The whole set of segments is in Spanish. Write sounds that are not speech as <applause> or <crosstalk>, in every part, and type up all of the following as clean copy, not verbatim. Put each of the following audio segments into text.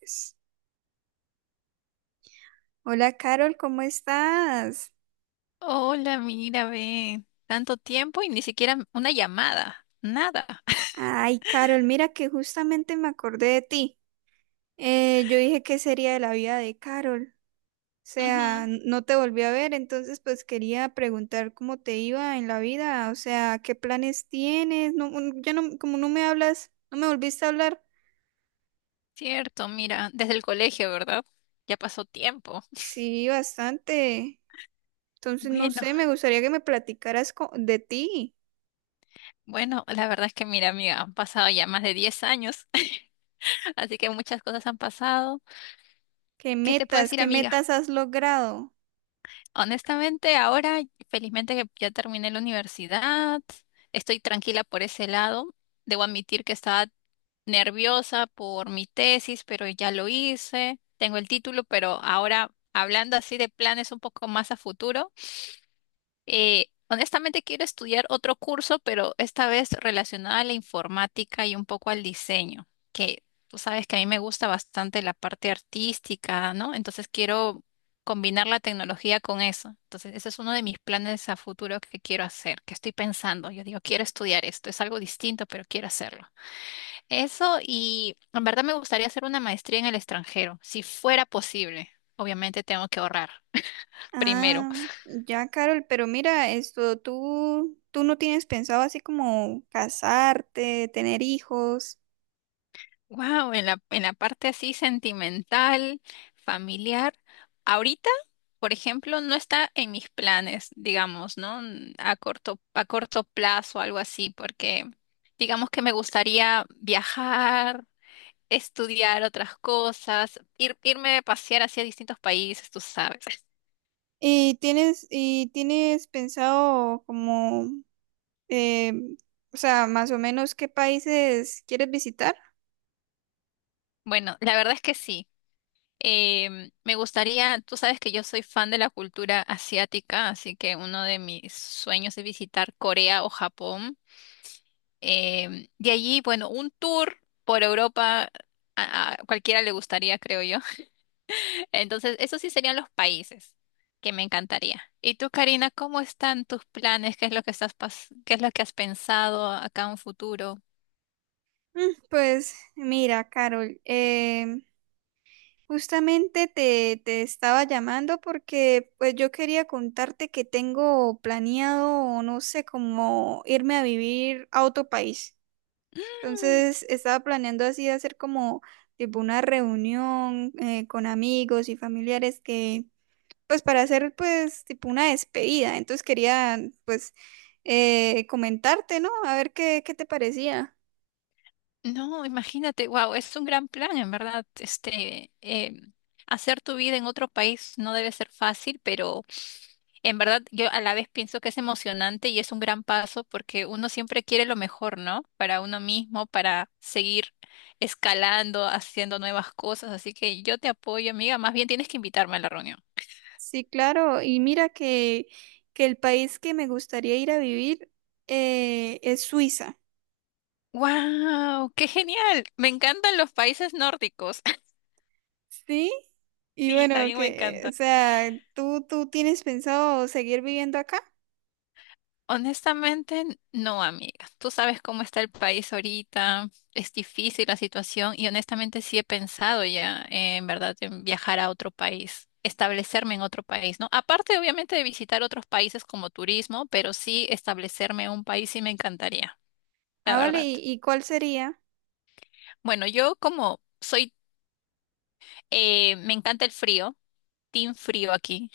Pues. Hola, Carol, ¿cómo estás? Hola, mira, ve, tanto tiempo y ni siquiera una llamada, nada. <laughs> Ay, Carol, mira que justamente me acordé de ti. Yo dije que sería de la vida de Carol. O Ujú, sea, no te volví a ver, entonces pues quería preguntar cómo te iba en la vida, o sea, qué planes tienes. No, ya no, como no me hablas, no me volviste a hablar. cierto, mira, desde el colegio, ¿verdad? Ya pasó tiempo. Sí, bastante. Entonces, no Bueno, sé, me gustaría que me platicaras de ti. bueno, la verdad es que mira, amiga, han pasado ya más de 10 años, <laughs> así que muchas cosas han pasado. ¿Qué te puedo decir, Qué amiga? metas has logrado? Honestamente, ahora felizmente que ya terminé la universidad, estoy tranquila por ese lado. Debo admitir que estaba nerviosa por mi tesis, pero ya lo hice, tengo el título, pero ahora hablando así de planes un poco más a futuro. Honestamente quiero estudiar otro curso, pero esta vez relacionado a la informática y un poco al diseño, que tú sabes que a mí me gusta bastante la parte artística, ¿no? Entonces quiero combinar la tecnología con eso. Entonces, ese es uno de mis planes a futuro que quiero hacer, que estoy pensando. Yo digo, quiero estudiar esto, es algo distinto, pero quiero hacerlo. Eso y en verdad me gustaría hacer una maestría en el extranjero, si fuera posible. Obviamente tengo que ahorrar primero. Ah, ya, Carol, pero mira, esto, tú no tienes pensado así como casarte, tener hijos, Wow, en la parte así sentimental, familiar, ahorita, por ejemplo, no está en mis planes, digamos, ¿no? A corto plazo, algo así, porque digamos que me gustaría viajar, estudiar otras cosas, ir, irme a pasear hacia distintos países, tú sabes. <laughs> y tienes pensado como, eh, o sea, más o menos qué países quieres visitar. Bueno, la verdad es que sí. Me gustaría, tú sabes que yo soy fan de la cultura asiática, así que uno de mis sueños es visitar Corea o Japón. De allí, bueno, un tour por Europa a cualquiera le gustaría, creo yo. <laughs> Entonces, esos sí serían los países que me encantaría. ¿Y tú, Karina, cómo están tus planes? ¿Qué es lo que estás qué es lo que has pensado acá en un futuro? Mm, Pues mira, Carol, em, justamente te estaba llamando porque pues yo quería contarte que tengo planeado, no sé, como irme a vivir a otro país. Mm, Entonces estaba planeando así hacer como tipo una reunión con amigos y familiares pues para hacer pues tipo una despedida. Entonces quería pues comentarte, ¿no? A ver qué, qué te parecía. No, imagínate, wow, es un gran plan, en verdad. Este, hacer tu vida en otro país no debe ser fácil, pero en verdad yo a la vez pienso que es emocionante y es un gran paso porque uno siempre quiere lo mejor, ¿no? Para uno mismo, para seguir escalando, haciendo nuevas cosas. Así que yo te apoyo, amiga. Más bien tienes que invitarme a la reunión. Sí, claro. Que el país que me gustaría ir a vivir es Suiza. ¡Wow! ¡Qué genial! Me encantan los países nórdicos. <laughs> Sí. Y Sí, bueno, también me que, o encanta. sea, ¿tú tienes pensado seguir viviendo acá? Honestamente, no, amiga. Tú sabes cómo está el país ahorita, es difícil la situación y honestamente sí he pensado ya, en verdad, en viajar a otro país, establecerme en otro país, ¿no? Aparte, obviamente, de visitar otros países como turismo, pero sí establecerme en un país sí me encantaría, la Ah, vale. verdad. ¿Y cuál sería? Bueno, yo como soy, me encanta el frío, team frío aquí.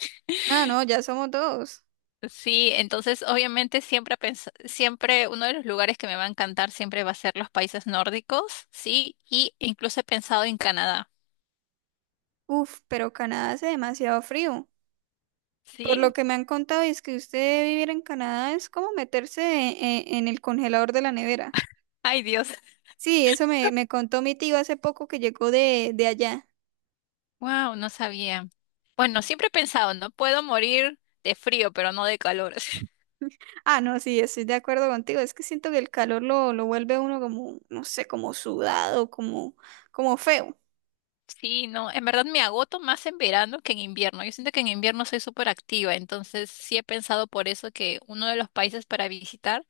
Ah, no, ya somos dos. Sí, entonces obviamente siempre, siempre uno de los lugares que me va a encantar siempre va a ser los países nórdicos, sí, y incluso he pensado en Canadá, Uf, pero Canadá hace demasiado frío. Por sí, lo que me han contado, es que usted vivir en Canadá es como meterse en el congelador de la nevera. ay Dios, <laughs> Sí, eso me contó mi tío hace poco que llegó de allá. wow, no sabía. Bueno, siempre he pensado, no puedo morir de frío, pero no de calor. <laughs> Ah, no, sí, estoy de acuerdo contigo. Es que siento que el calor lo vuelve a uno como, no sé, como sudado, como, como feo. Sí, no, en verdad me agoto más en verano que en invierno. Yo siento que en invierno soy súper activa, entonces sí he pensado por eso que uno de los países para visitar,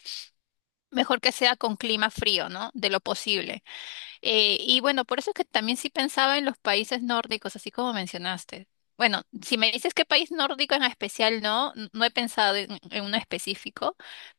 mejor que sea con clima frío, ¿no? De lo posible. Y bueno, por eso es que también sí pensaba en los países nórdicos, así como mencionaste. Bueno, si me dices qué país nórdico en especial, no, no he pensado en uno específico,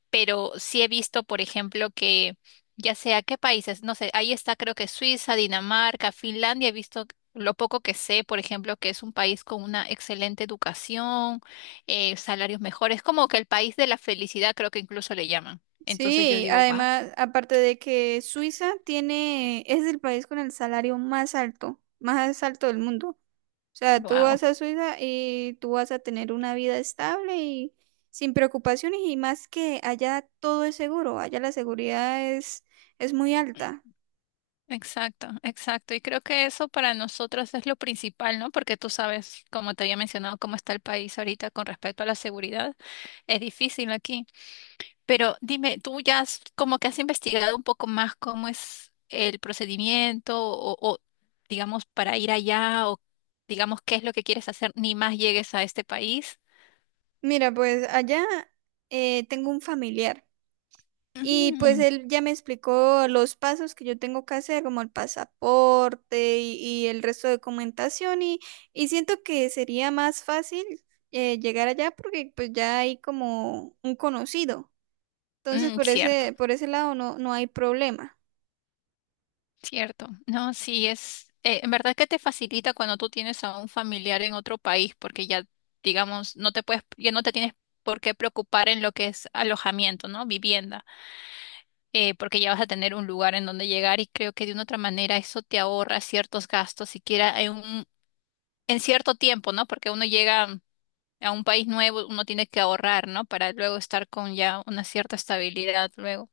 pero sí he visto, por ejemplo, que ya sea qué países, no sé, ahí está creo que Suiza, Dinamarca, Finlandia, he visto lo poco que sé, por ejemplo, que es un país con una excelente educación, salarios mejores, como que el país de la felicidad creo que incluso le llaman. Entonces yo Sí, digo, wow, además, aparte de que Suiza tiene, es el país con el salario más alto del mundo. Sea, tú wow. vas a Suiza y tú vas a tener una vida estable y sin preocupaciones y más que allá todo es seguro, allá la seguridad es muy alta. Exacto, exacto. Y creo que eso para nosotros es lo principal, ¿no? Porque tú sabes, como te había mencionado, cómo está el país ahorita con respecto a la seguridad. Es difícil aquí. Pero dime, tú ya como que has investigado un poco más cómo es el procedimiento o, digamos, para ir allá o, digamos, qué es lo que quieres hacer, ni más llegues a este país. Mira, pues allá tengo un familiar y pues Ujú. él ya me explicó los pasos que yo tengo que hacer, como el pasaporte y el resto de documentación y siento que sería más fácil llegar allá porque pues ya hay como un conocido. Entonces, Mm, cierto. Por ese lado no, no hay problema. Cierto, no, sí es, en verdad que te facilita cuando tú tienes a un familiar en otro país, porque ya, digamos, no te puedes, ya no te tienes por qué preocupar en lo que es alojamiento, ¿no? Vivienda, porque ya vas a tener un lugar en donde llegar y creo que de una otra manera eso te ahorra ciertos gastos, siquiera en un, en cierto tiempo, ¿no? Porque uno llega a un país nuevo, uno tiene que ahorrar, ¿no? Para luego estar con ya una cierta estabilidad luego.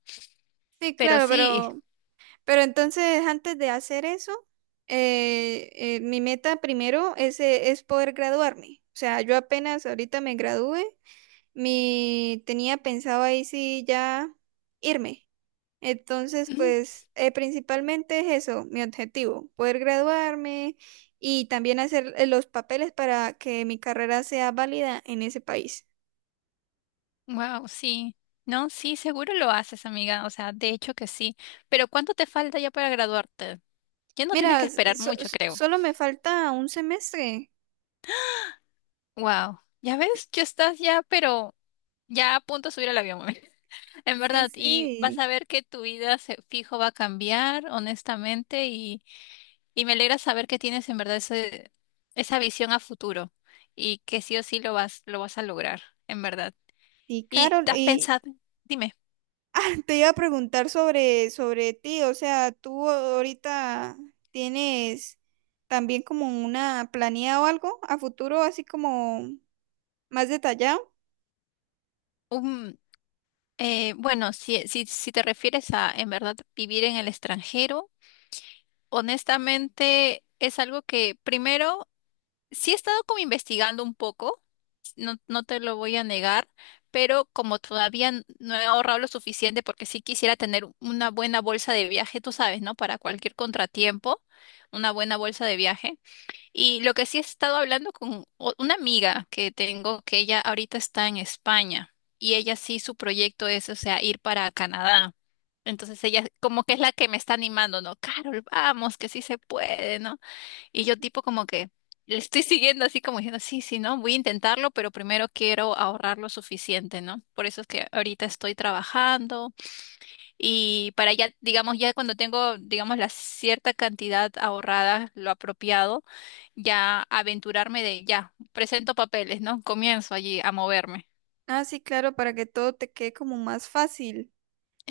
Sí, Pero claro, sí. Pero entonces antes de hacer eso, mi meta primero es poder graduarme. O sea, yo apenas ahorita me gradué, mi, tenía pensado ahí sí ya irme. Entonces, <clears throat> pues principalmente es eso, mi objetivo, poder graduarme y también hacer los papeles para que mi carrera sea válida en ese país. Wow, sí. No, sí, seguro lo haces, amiga. O sea, de hecho que sí. Pero ¿cuánto te falta ya para graduarte? Ya no tienes Mira, que esperar mucho, creo. solo me falta un semestre. Wow. Ya ves, ya estás ya, pero ya a punto de subir al avión, mami. <laughs> En Sí, verdad, y vas sí. a ver que tu vida fijo va a cambiar, honestamente, y me alegra saber que tienes en verdad ese, esa visión a futuro y que sí o sí lo vas a lograr, en verdad. Y ¿Y Carol, te has y pensado? Dime. <laughs> ah, te iba a preguntar sobre ti, o sea, tú ahorita tienes también como una planeada o algo a futuro, así como más detallado. Bueno, si, si, si te refieres a en verdad vivir en el extranjero, honestamente es algo que primero sí he estado como investigando un poco, no, no te lo voy a negar, pero como todavía no he ahorrado lo suficiente porque sí quisiera tener una buena bolsa de viaje, tú sabes, ¿no? Para cualquier contratiempo, una buena bolsa de viaje. Y lo que sí he estado hablando con una amiga que tengo, que ella ahorita está en España y ella sí su proyecto es, o sea, ir para Canadá. Entonces ella como que es la que me está animando, ¿no? Carol, vamos, que sí se puede, ¿no? Y yo tipo como que le estoy <laughs> siguiendo así como diciendo, sí, sí, ¿no? Voy a intentarlo, pero primero quiero ahorrar lo suficiente, ¿no? Por eso es que ahorita estoy trabajando y para ya, digamos, ya cuando tengo, digamos, la cierta cantidad ahorrada, lo apropiado ya aventurarme de ya, presento papeles, ¿no? Comienzo allí a moverme. Ah, sí, claro, para que todo te quede como más fácil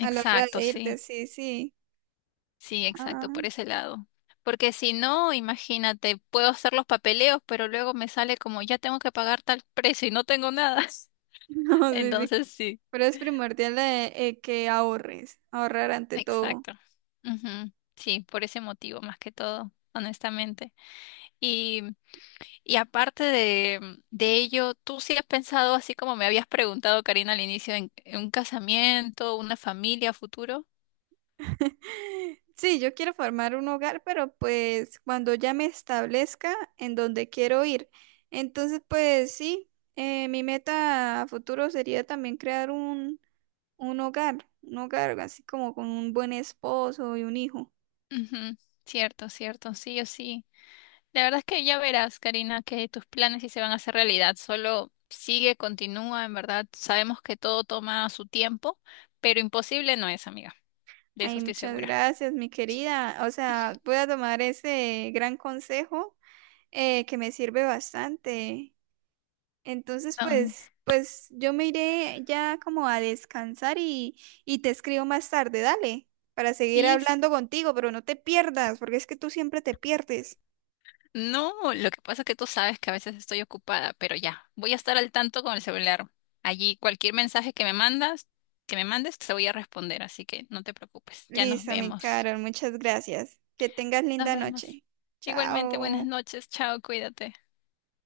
a la hora de irte, sí, sí, sí. sí, exacto, Ah, por ese lado. Porque si no, imagínate, puedo hacer los papeleos, pero luego me sale como ya tengo que pagar tal precio y no tengo nada. <laughs> <laughs> no, sí, sí. Entonces sí, Pero es primordial que ahorres, ahorrar ante todo. exacto. Ujú, sí, por ese motivo más que todo, honestamente. Y, y aparte de ello, ¿tú sí has pensado, así como me habías preguntado, Karina, al inicio, en un casamiento, una familia a futuro? <laughs> Sí, yo quiero formar un hogar, pero pues cuando ya me establezca en donde quiero ir. Entonces, pues sí, mi meta a futuro sería también crear un hogar así como con un buen esposo y un hijo. Ujú, cierto, cierto, sí o sí. La verdad es que ya verás, Karina, que tus planes sí se van a hacer realidad. Solo sigue, continúa, en verdad. Sabemos que todo toma su tiempo, pero imposible no es, amiga. De eso Ay, estoy muchas segura. gracias, mi querida. O sea, voy a tomar ese gran consejo que me sirve bastante. Entonces, No, pues, pues yo me iré ya como a descansar y te escribo más tarde, dale, para seguir sí. Hablando contigo, pero no te pierdas, porque es que tú siempre te pierdes. No, lo que pasa es que tú sabes que a veces estoy ocupada, pero ya, voy a estar al tanto con el celular. Allí cualquier mensaje que me mandas, que me mandes, te voy a responder, así que no te preocupes. Ya nos Listo, mi vemos. Carol, muchas gracias. Que tengas Nos linda vemos. noche. Igualmente, buenas Chao. noches. Chao, cuídate.